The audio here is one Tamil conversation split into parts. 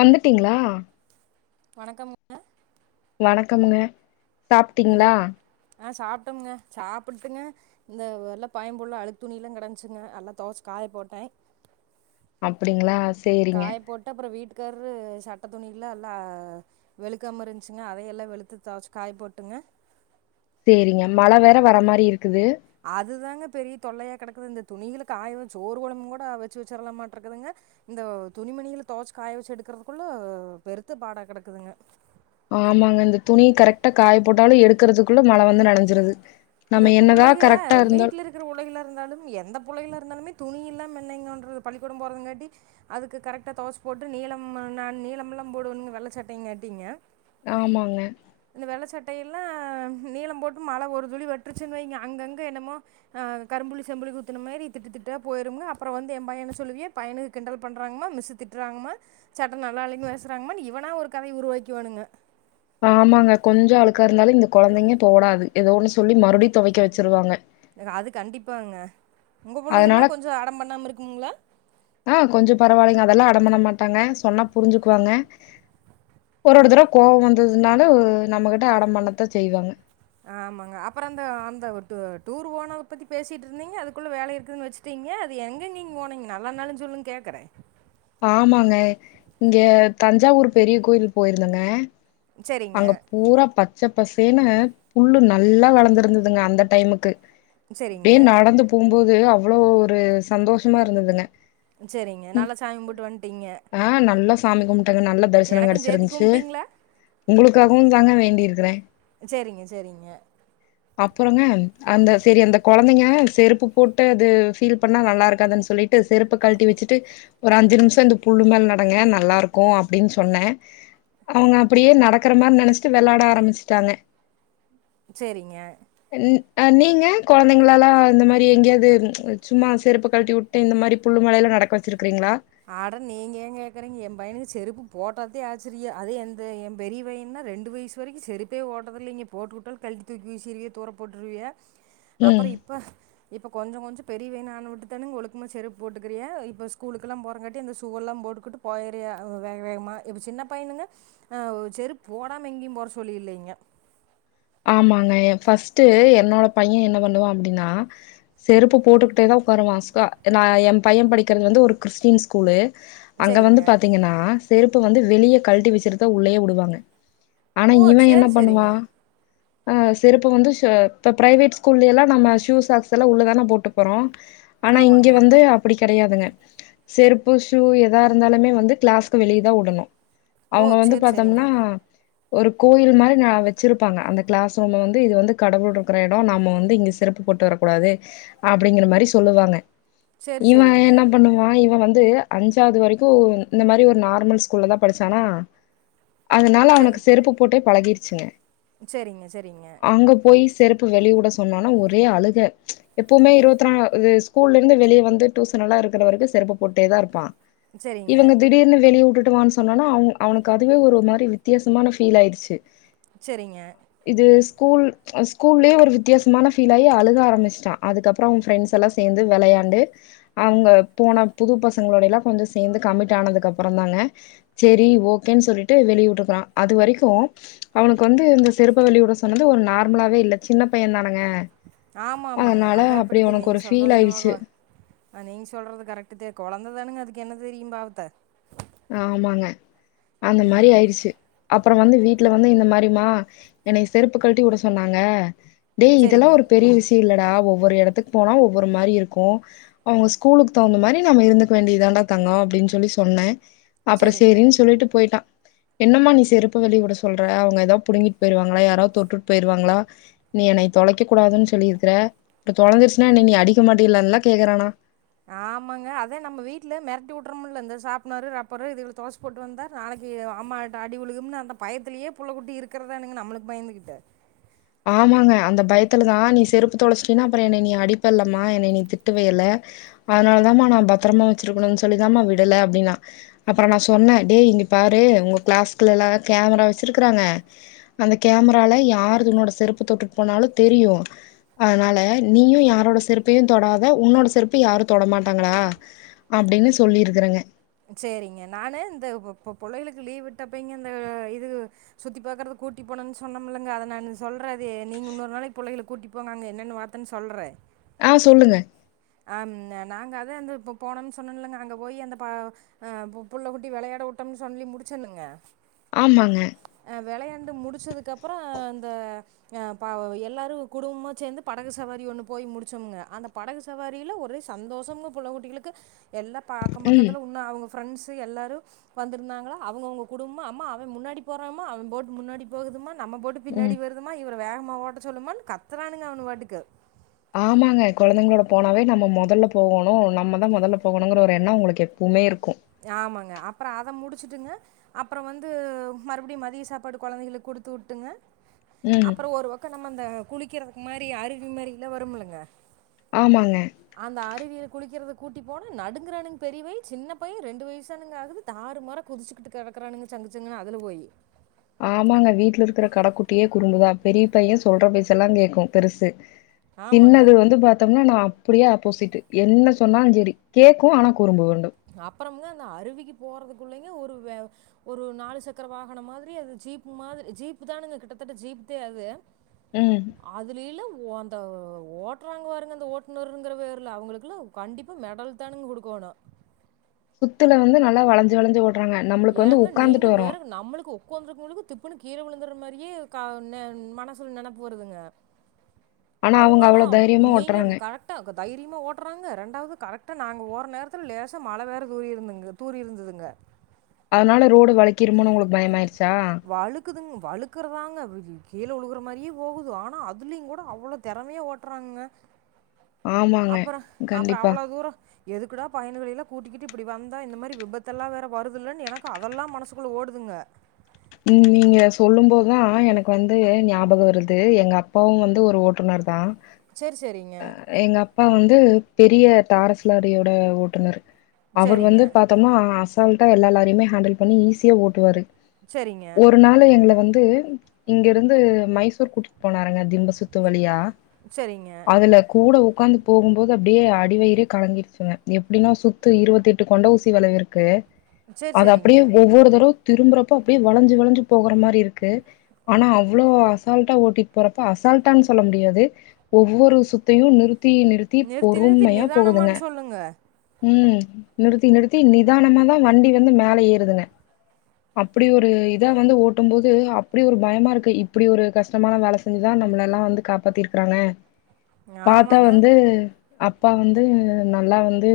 வந்துட்டீங்களா வணக்கமுங்க வணக்கமுங்க என்ன சாப்பிட்டீங்களா ஆ சாப்பட்டோம்ங்க சாப்படுட்டுங்க இந்த வெல்லாம் பயன்புள்ளை அழுக்கு துணியெ ல்லாம் கிடந்துச்சுங்க எல்லாம் தோவெச்சுசை காய போட்டேன் அப்டிங்களா சேரிங்க காய போட்டு அப்பறம் வீட்டு குக்கரு சட்ட துணியல்லாம் எல்லாம் வெளுக்காம இருந்துச்சுங்க அதைய எல்லாம் வெளுத்து துவச்ச காய போட்டுங்க சேரியங்க அதுதாங்க பெரிய தொல்லையா கெடக்குது இந்த துணிகளுக்கு காய வச்சு சோறு கொழம்பு கூட வச்சு வச்சுரலாமாட்டுருக்குதுங்க இந்த துணிமணிகில துவச்சு காய வச்சு எடுக்கிறதுக்குள்ள பெருத்து பாடா கெடக்குதுங்க ஆமாங்க இந்த துணி கரெக்டா காய போட்டாலும் எடுக்கறிறதுக்குள்ள மழை வந்து நனைஞ்சிருது இந்த புள்ளைக வீட்ல இருக்கிற புள்ளைகளா இருந்தாலும் எந்த புள்ளைகளா இருந்தாலுமே துணியில்லாம என்னங்க பண்றது பள்ளிக்கூடம் போகறதுங்காட்டி அதுக்கு கரெக்டா துவைச்சு போட்டு நீளம் நீளமெலாம் போடுவணுங்க வெள்ள சட்டைங்காட்டிங்க ஆமாங்க சட்டையெல்லாம் நீளம் போட்டு மழை ஒரு துளி வ வைங்க அங்கங்க என்னமோ கரும்புள்ளி செம்புள்ளி குத்துன மாரி திட்டு திட்டா போயிருங்க அப்பறம் வந்து என் பையன சொல்லியுங்க பையனுக கிண்டல் பண்றாங்கமா மிஸ் திட்டுறாங்கமா சட்ட நல்லாயில்லேனு பேசுறாங்கம்மா இவனா ஒரு கத உருவாக்கிவாணுங்க ஆமாங்க கொஞ்சம் அழுக்கா இருந்தாலும் இந்த கொழந்தைங்க தோணாது ஏதோ ஒன்னு சொல்லி மறு மறுபடி துவைக்க வச்சிருவாங்க அது கண்டிப்பாங்க உங்க புள்ளைக எல்லா அதனால கொஞ்சொ அடம் பண்ணாம இருக்கும்ங்ளா டம்மண மாட்டாங்க சொன்னா புரிஞ்சுக்குவாங்க ஒரு ஒரு தர்வ கோவொ வந்துதுனாலு நம்மகிட்ட அடம் பண்ணத்தா செய்வாங்க ஆமங்க அப்பற அந்த அந்தவு டூ டூரு போனத பத்தி பேசிட்டு இருந்தீங்க அதுக்குள்ள வேல இருக்குதுன் வெச்சுட்டீங்க அது எங்கங் நீங்போனீங்க நல்லா நாளு சொல்லுங் கேக்குறே ஆமாங்க இங்கெ தஞ்சாவூர் பெரிய கோயில் போயிருந்தங்க சரிங்க, அங்க பூரா பத் ச்ச பசேனுங்க புல்லு நல்லா வளந்திருந்துதுங்க அந்த டைமுக்கு சரிங்க, அப்டே நடந்து போகும் போது அவ்ளோ ஒரு சந்தோஷமா இருந்ததுங்க உம் சேரிங்க நாலா சாமி கும் புட்டு வந்ட்டீங்க ஆ நல்லா சாமி கும் ட்டு நல்ல தரிசனங் கெடச்சிருந்ச்சு உங்களுக்காகவுந் தாங்க வேண்டிருக்கிறே சேரிங்க சேரிங்க அப்போங்க அந்த செரி அந்த கொழந்தைங்க செருப்பு போட்டு அது ஃபீல் பண்ணா நல்லா இருக்காதுன் சொல்லிட் டு செருப்ப கழ்ட்டி வெச்சுட்டு ஒரு அஞ்சு நிம்ஷ இந்த புல்லு மேல நடங்க நல்லாருக்கு அப்டின் சொன்னே அவ்ங்க அப்டியே நடக்கிற மாரி நெனைச்சிட்டு வெளாட ஆரம்பிச்சுட்டாங்க சேரிங்க அஹ் நீங்க கொழந்தைங்ளலா இந்த மாரி எங்கேயாது ம் சும்மா செருப்ப கழ்ட்டிவிட்டு இந்த மாரி புல்லுமேலலா நடக்க வெச்சிருக் க்றீங்ளா ஆட நீங்க ஏங்கேக்குறீங்க எம் பையனுக்கு செருப்பு போட்டாத்தே ஆச்சிரிய அதே எந்த எ பெரிய வையன்னா ரெண்டு வய்சு வரைக்கு செருப்பே வோட்றதில்லைங்க போட்டுவுட்டாலு கல்டி தூக்கி வீசிருவிய தூர போட்ருவிய ம் அப்பற இப்ப இப்ப கொஞ்சோ கொஞ்சோ பெரிய வைய்னான விட்டுதானுங்க ஒழுக்கமா செருப் போட்டுக்கிறியா இப்ப ஸ்கூலுக் கெல்லா போறங்காட்டி அந்த சூவெல்லா போட்டுக்கிட்டு போயறியா அஹ் வேக வேகமா இப்ப சின்ன பையனுங்க அஹ் ஒ செருப் போடாம எங்கீம் போற சோலி இல்லைங்க ஆமாங்க எ ஃபஸ்ட்டு என்னோட பைய என்ன பண்ணுவா அப்டினா செருப்பு போட்டுக்கிட்டேதா உக்காருவா ஸ்கா நா எ பைய படிக்கிறது வந்து ஒரு க்றிஸ்டீன் ஸ்கூலு அங்க சரிங்க வந்து பாத்தீங்கனா செருப் க்க வந்து வெளிய கழ்ட்டி வெச்சிட்டுதா உள்ளயே விடுவாங்க ஆனா ஓ இவலா என்ன சரி பண்ணுவா சரிங்க ஓ செருப்ப வந்து சோ இப்ப பிரைவேட் ஸ்கூல்லயெல்லா நம்ம ஷூ சாக்ஸ்ஸெல்லா உள்ளதான போட்டு போறோ ஆனா இங்க ஆமாங்க வந்து அப்டி கெடையாதுங்க செருப்பு ஷூ எதா இருந்தாலுமே வந்து கிளாஸ்கு வெளியதா வுடனு ஓ அவ்ங்க வந்து சரி சரிங்க பாத்தம்னா ஒரு கோயில் மாரி நா வச்சிருப் ப்பாங்க அந்த கிளாஸ் ரூம வந்து இது வந்து கடவுள் இருக்குற எட நாம வந்து இங்க செருப்பு போட்டு வரக்கூடாது அப்டிங்கிற மாரி சொல்லுவாங்க சரி இவ சரிங்க என்ன பண்ணுவா இவ வந் ந்து அஞ்சாவ்து வரைக்கு இந்த மாரி ஒரு நார்மல் ஸ்கூல்லதா படிச்சானா அதனால அவனுக்கு செருப்பு போட்டே பழகிருச்சுங்க சேரிங்க சேரிங்க பு வெளியவுட சொன்னோன ஒரே அழுக. எப்போமே இருபத்துநா இது ஸ்கூல்ல இருந்து வெளிய வந்து டூசன் எல்லா இருக்கிற வரைக்கு செருப்பு போட்டேதா இருப்பா. சரிங்க இவங்க திடீர்னு, வெளியே வுட்டுட் டுவானு, சொன்னோன அவ அவனுக்கு அதுவே ஒரு மாரி வித்தியசமான ஃபீல் ஆயிடுச்சு, சேரிங்க இது ஸ்கூல் ஸ்கூல்லேயே, ஒரு வித்தியசமான ஃபீல் ஆகி அழுக ஆரம்பிச்சுட்டா அதுக்கப்பறோ அவ ஃப்ரெண்ட்ஸ் எல்லா சேந்து வெளையாண்டு அவங்க போன புது பசங்களோடைய எல்லா கொஞ்சோ சேந்து கமிட் ஆனதுக்கு அப்பறந்தாங்க சேரி ஓகேன்னு சொல்லிட்டு வெளிய வுட்டுருக்குறா, அது வரைக்கு அவனுக்கு வந்து இந்த செருப்ப வெளிய வட சொன்னது ஒரு நார்மலாவே இல்ல சின்ன பையந்தானங்க, ஆமா ஆமாங்க, அது அப்படித்த நீங்க ஃபீல் சொல்றது ஆயிடுச்சு என்னுமா நீங்க சொல்றது கரெக்டு கொழந்தைதானுங்க, அதுக்கு என்ன தெரியு பாவத்த ஆமாங்க அந்த மாரி ஆமா. ஆயிருச்சு அப் அப்பற வந்து வீட்ல வந்து இந்த மாரிமா என்னய செருப்பு கழட்டி உட சொன்னாங்க டே இதெல்லா சரிங்க, ஒரு பெரிய விஷய இல்ல டா ஒவ்வொரு எடத்துக்கு போனா ஒவ்வொரு மாரி இருக்கு அவங்க ஸ்கூலுக்கு தகுந்த மாரி நம்ம இருந்துக்க வேண்டிதான்டா தங்க அப்டின்னு சொல்லி சொன்ன அப்பற சரிங்க. சேரின்னு சொல்லிட்டு போயிட்டா என்னம்மா நீ செருப்ப வெளிய உட சொல்ற அவங்க எதா புடுங்கிட்டு போயிருவாங்களா யாராது தொட்டுட் போயிருவாங்ளா நீ என்னய தொலைக்க கூடாதுன் சொல்லிருக்கிற இப்ப தொலைஞ்சருச்சுனா என்னை நீ அடிக்க மாட்டில்லன்லா கேக்கறானா ஆமாங்க அதே நம்ம வீட்ல மெரட்டி உட்றமுல இந்த சாப்னரு ரப்பரு இதுகள தொலச்சு போட்டு வந்தா நாளைக்கு அம்மாட்ட அடி உழுகும்னு அந்த பயத்திலயே புள்ள குட்டி இருக்கிறதானுங்க நம்மளுக்கு பயந்துகிட்டு ஆமாங்க அந்த பயத்துலதா நீ செருப்பு தொலைச்சிட்டினா அப்பற என்னை நீ அடிப்பல்லமா என்னை நீ திட்டுவயல்ல அதனால தாமா நா பத்தரமா வெச்சிருக்கணுன் சொல்லிதாமா விடல அப்படின்னா அப்பற நா சொன்ன டேய் இங்க பாரு உங்க கிளாஸ்கிளலா கேமரா வெச்சிருக்கறாங்க அந்த கேமரால யாருதுன்னோட செருப்பு தொட்டுட்டு போனாலு தெரியு அதனால நீயு யாரோட செருப்பையு தொடாத உன்னோட செருப்பு யாரு தொடமாட்டாங்கடா அப்டின்னு சொல்லிருக்கறங்க. சேரிங்க நானு இந்த பு புள்ளைகளுக்கு லீவ் விட்டப்பய்ங்க இந்த இது சுத்தி பாக்குறதுக்கு கூட்டி போனேன்னு சொன்னமல்லங்க அத நானு சொல்ற அது நீங்க இன்னொரு நாளைக்கு பிள்ளைகள கூட்டிட் போங்க அங்க என்னன்னு வாத்தேன் சொல்ற ஆ சொல்லுங்க ஆ நாங்க அதா அந்த இப்ப போனன்னு சொன்னன்லங்க அங்க போயி அந்த ஆ புள்ள குட்டி வெளயாட உட்டம்னு சொல்லி முடிச்சனுங்க ஆமாங்க அ வெளையாண்டு முடிச்சதுக்கு அப்புற இந்த அ ப எல்லாரு குடும்பமா சேந்து படகு சவாரி ஒண்ணு போய் முடிச்சமுங்க அந்த படகு வரைல ஒரே சந்தோஷம்ங்க புள்ள குட்டிகளுக்கு எல்லா ப அக்கம் ம் பக்கத்துல உன்னோ அவங்க ஃப்ரெண்ட்ஸு எல்லாரு வந்திருந்தாங்களா அவங்கவுங்க குடும்பமா அம்மா அவ முன்னாடி போறாமா அவம் போட் முன்னாடி போகுதுமான் நம்ம போட்டு பின்னாடி ம் வருதும்மா இவரு வேகமா ஓட்ட சொல்லுமானு கத்துறானுங்க அவனு வாட்டுக்கு ஆமாங்க கொழந்தைங்களோட போனாவே நம்ம மொதல்ல போகோணு நம்மதா மொதல்ல போகணுங்கிற ஒரு எண்ண அவங்களுக்கு எப்பமே இருக்கு ஆமாங்க அப்பற அத முடிச்சுட்டுங்க அப்பற வந்து மறுபடியு மதிய சாப்பாடு கொழந்தைகளுக்கு குடுத்து உட்டுங்க ம் அப்பற ஒரு வக்க நம்ம அந்த குளிக்கறதுக்கு மாரி அருவி மாரி எல்லா வருமல்லங்க ஆமாங்க அந்த அருவியில குளிக்கறதுக் கூட்டி போன நடுங்கறானுங்க பெரிய வய சின்ன பைய ரெண்டு வயிசுதானுங்க ஆகுது தறுமாறா குதிச்சுகிட்டு கெடக்கறானுங்க சங்குச்சங்குன்னு அதுல போயி ஆமாங்க வீட்ல இருக்கிற கடக்குட்டியே குறும்புதா பெரிய பைய சொல்ற பேச்செல்லா கேக்கு பெருசு ஆமாங்க. சின்னது வந்து பாத்தம்னா நா அப்பிடியே ஆப்போசிட்டு என்ன சொன்னாலுஞ் சேரி கேக்கூ ஆன குறும்பு வண்டு ப்பறமுங்க அந்த அருவிக்கு போறதுக்குள்ளைங்க ஒரு வே ஒரு நாலு சக்கர வாகனம் மாதிரி அது ஜீப் மாதி ஜீப்பு தானுங்க கிட்டத்தட்ட ஜீப் தே அது ம் அதுலில்லா ஓ அந்த ஓட்றாங்க வாருங்க அந்த ஓட்நர்ங்கிற வேர்ல அவுங்களுக்கெல்லா கண்டிப்பா மெடல் தானுங்க குடுக்கோணு த்துல வந்து நல்லா வலஞ்சு வலஞ்சு ஓட் ஏங்க நீங்க வேற நம்முளுக்கு ஒக்கோந்துருக்கவுங்ளுக்கு திப்புனு கீழ விழுந்தர்ற மரியே க ந மனசுல நெனப்பு வருதுங்க ஆனா அவங்க அவுங்கானா அவ்ளோ தைரியமா நீங்கம் ஓட்றாங்க கரெக்டா க தைரிய மா ஓட்றாங்க ரெண்டாவது கரெக்டா நாங்க வொர நேரத்தில லேசா மழ வேற தூரி இருந்துங்கு தூரி இருந்துதுங்க அதனால ரோட வளை வழுக்குதுங் வழுக்குறதாங்க விஜி கீழ உழுகுற மாரியே போகுது ஆனா அதுலியுங்கூட அவ்ளோ தெறமையா ஓட்றாங்க ஆமாங்க அப்பறோ அப்பறோ கண்டிப்பா அவ்ள தூரோ எதுக்குடா பயனுங்களில்லா கூட்டிக்கிட்டு இப்பிடி வந்தோ இந்த மாரி விபத்தெல்லா வேற வருதில்லன் எனக்கு அதெல்லாம் மனசுக்குள்ள ஓடு துங்க உம் நீங்க சொல்லும் போதுதா எனக்கு வந்து ஞாபக வருது எங்க அப்பாவு வந்து ஒரு ஓட்டுநர் தா செரி செரிங்க ப்பா வந்து பெரிய டாரஸ் லாரியோட ஓட்டுநரு அவரு சரிங்க வந்து பாத்தம்னா ஆச சால்ட்டா எல்லா லாரியுமே ஹேண்டில் பண்ணி ஈஸியா ஓட்டுவாரு சரிங்க ஒரு நாளு எங்ள வந்து இங்கிருந்து மைசூர் கூட்டிட் போனாருங்க திம்ப சுத்து வழியா சரிங்க அதுல கூட க்காந்து போகும்போது அப்டியே அடிவயிறே கலங்கிருச்சுங்க எப்டின்னா சுத்து இருவத்தெட்டு கொண்ட ஊசி வளைவு இருக்கு சரி அது சரிங்க அப்படியே ஒவ்வொரு தடவ திரும்புறப்ப ப்டியே வளஞ்சு வளஞ்சு போகற மாரி இருக்கு ஆனா அவ்ளோ அசால்ட்டா ஓட்டிட் போறப்ப அசால்ட்டான் சொல்ல முடியாது ஒவ்வொரு சுத்தையு நிறு த்தி நிறுத்தி நிறுத்தி பொறும்மையா போகுதுங்க நிதானமான்னு சொல்லுங்க உம் நிறுத்தி நிறுத்தி நிதானமாதா வண்டி வந்து மேல ஏறுதுங்க அப் ப்பிடி ஒரு இதா வந்து ஓட்டும் போது அப்பிடி ஒரு பயமா இருக்கு இப்படி ஒரு கஷ்டமான வேல செஞ்சுதா நம்மளல்லா வந்து காப்பாத்திருக்கறாங்க பாத்தா ஆமாங்க வந்து அப்பா வந்து நல்லா வந்து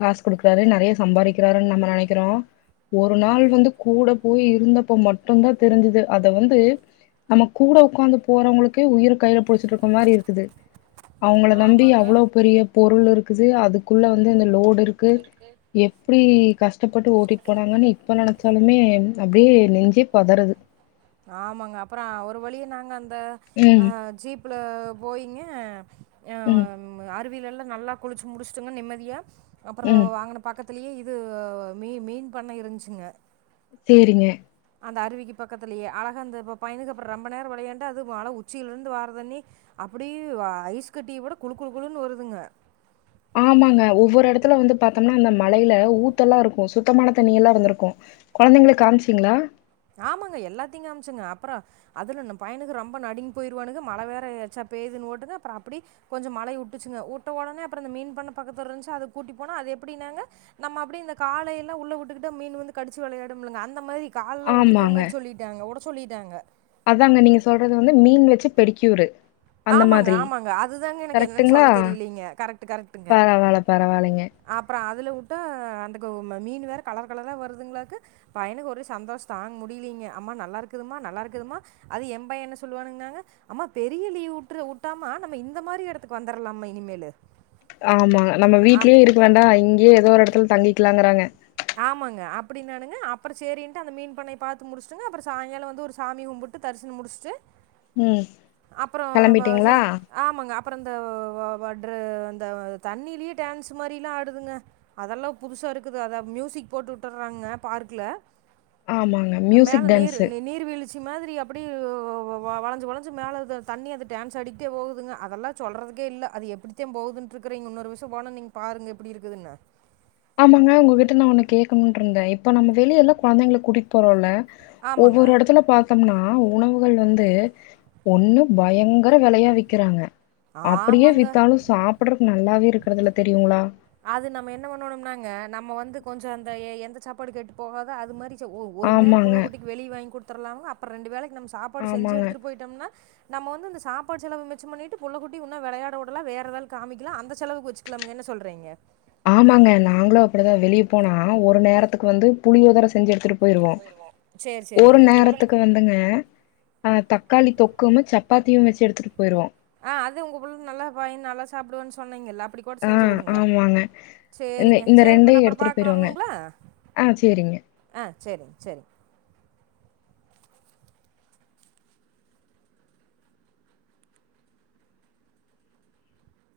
காசு குடுக்கறாரு நறைய சம்பாரிக்கறாருன் நம்ம நெனைக்கிறோ ஒரு நாள் வந்து கூட போய் இருந்தப்ப மட்டுந்தா தெரிஞ்சுது அத வந்து நம்ம கூட உக்கா இருக்க மாரி இருக்குது அவங்கள நம்பி ஆமாங்க அவ்ளோ பெரிய பொருள் இருக் க்குது அதுக்குள்ள வந்து இந்த லோடு இருக்கு எப்டி கஷ்டப்பட்டு ஓட்டிட்டு போனாங்கன்னு இப்ப நெனப் சாலுமே அப்டியே நெஞ்சே பதறது ஆமாங்க அப்றோ ஒரு வழிய நாங்க அந்த ந்த ம் ஜீப்ல போய்ங்க ஆ ம் அருவில எல்லாம் நல்லா குளிச்சு முடிச்சுட்டுங்க நிம்மதியா அப்றோ ம் அங்கன பக்க த்லயே இது மீ மீன் பண்ண இருந்துச்சுங்க சேரிங்க அந்த அருவிக்கு பக்கத்துலேயே அழகா அந்த இப்ப பையனுக அப்பறொ ரொம்ப நேரம் விளையாண்ட அது மலை உச்சியிலருந்து வார தண்ணி அப்டியே ஐஸ் கட்டிய விட குழு குழு குழுன்னு வருதுங்க ஆமாங்க ஒவ்வொரு இடத்துல வந்து பாத்தோம்னா அந்த மலைல ஊத்தெல்லா இருக்கும் சுத்தமான தண்ணி எல்லா இருந்துருக்கும் கொழந்தைங்களுக்கு காமிச்சீங்களா ஆமாங்க எல்லாத்தையு காமிச்சோங்க அப்பற அதுல இந்த பையனுக்கு ரொம்ப நடுங்கி போயிவானுங்க மழை வேற ஏச்சா பெயுதுன்ன ஓட்டுங்க அப்பற அப்படி கொஞ்ச மழை விட்டுச்சுங்க விட்ட உடனே அப்பற இந்த மீன் பண்ண பக்கத்தல இருந்துச்சு அதா கூட்டி போனா அது எப்டின்னாங்க நம்ம அப்படி இந்த காலைய எல்லா உள்ள விட்டுக்கிட்டு மீன் வந்து கடிச்சு விளையாடும்லங்க அந்த மாரி கால்ல உட் இருக்குற ஆமாங்க மாறி சொல்லிட்டாங்க உட சொல்லிட்டாங்க அதாங்க நீங்க சொல்றது வந்து மீன் வச்சு பெடிக்கியூரு ஆமாங்க ஆமாங்க அதுதாங்க எனக்கு என்னன்னு கரெக்ட்டுங்களா சொல்ல தெரியலங்க கரைக்ட் கரைக்ட்டுங்க பரவால்ல பரவால்லைங்க அப்பற அதுல வுட்டா அந்த மீன் வேற கலர் கல வருதுங்கலாக்கு பையனுக்கு ஒரே சந்தோஷ தாங்க முடியலிங்க அம்மா நல்லாருக்குதும்மா நல்லா இருக்குதும்மா அது எம் பைய என்ன சொல்லுவானுங்கன்னாங்க அம்மா பெரிய லீவு வுட்று ஊட்டாம்மா நம்ம இந்த மாரி இடத்துக்கு வந்துரலாமா இனிமேலு ஆமாங்க நம்ம வீட்லயே இருக்க வேண்டா இங்கேயே ஏதோ ஒரு எட தல தங்கிக்கலாங்றாங்க ஆமாங்க அப்டின்னானுங்க அப்பற சேரின்ட்டு அந்த மீன் பண்ணையை பாத்து முடிச்சுட்டங்க அப்பற சாய்ங்கால வந்து ஒரு சாமி கும்பிட்டு தரிசனு முடிச்சுட்டு ம் அப்றோ கெளம்பிட்டீங்களா? ஆமாங்க அப்பற இந்த ட்ரெ இந்த தண்ணிலயே டான்ஸ் மாரில்லா ஆடுதுங்க அதெல்லா புதுசா இருக்குது அத மியூசிக் போட்டு விட்டுர்றாங்க பார்க்ல ஆமாங்க மியூசிக் டான்ஸு சி மாதிரி அப்டி வ வ வளைஞ்சி வளைஞ்சி மேல இருக்ற தண்ணி அத டான்ஸ் ஆடிகிட்டே போகுதுங்க அதெல்லா சொல்றதுக்கே இல்ல அது எப்டித்தா போகுதுன்ட்டு இருக்றேங்க இன்னொரு விஷயம் போன நீங்க பாருங்க எப்டி இருக்குதுன்னு ஆமாங்க உங்ககிட்ட நா ஒண்ணு கேக்கணும்னு இருந்தே இப்ப நம்ம வெளிய எல்லா கொழந்தைங்கள கூட்டிகட்டு போறோம்ல ஆமாங்க ஒவ்வொரு எடத்துல பாத்தோம்னா உணவுகள் வந்து ஒண்ணு பயங்கர வெலையா விக்கிறாங்க அப்டியே ஆமாங்க வித்தாலு சாப்ட்றதுக்கு நல்லாவே இருக்றதுல்ல தெரியுங்களா அது நம்ம என்ன பண்ணனும்னாங்க நம்ம வந்து கொஞ்ச அந்த எ எந்த சாப்பாடு கெட்டு போகாதோ அது மாரி [inaudible] ஒ ஒரு நேர ஆமாங்க, புள்ள குட்டிக்கு வெளிய வாங்கி குடுத்தத்துர்லாங்க அப்றோ ரெண்டு வேலைக்கு நம் சாப்பாடு செஞ்சு ஆமாங்க, எடுத்துட்டு போயிட்டோம்னா நம்ம வந்து இந்த சாப்பாடு செலவு மிச்சு பண்ணிட்டு புள்ள குட்டி இன்னும் விளையாடவுடுலா வேற ஏதாது காமிக்கலா அந்த செலவுக்கு வச்சுக்கலங்க என் சொல்றீங்க ஆமாங்க நாங்களு அப்டிதா வெளிய போனா ஒரு நேரத்துக்கு வந்து புளியோதர செஞ்சு எடுத்துடு போயிருவோ சரி ஒரு சரிங்க நேரத்துக்கு வந்துங்க ஆஹ் தக்காளி தொக்கு [unintelligible] சப்பாத்தியும் வச்சு எடுத்துட்டு போயிருவோ ஆஹ் அது உங்க புள்ள நல்லா பாய நல்லா சாப்டுவன்னு சொன்னீங்கல்ல அப்டி கூட ஆ செஞ்சு குடுங்க ஆமாங்க. இந்த செரிங்க இந்த செரி பின் அப்றோ எடுத்துட்டு போயிருவோங்க. பாக்கலாம்னுங்களா ஆ சரிங்க. ஆஹ் செரிங் செரிங்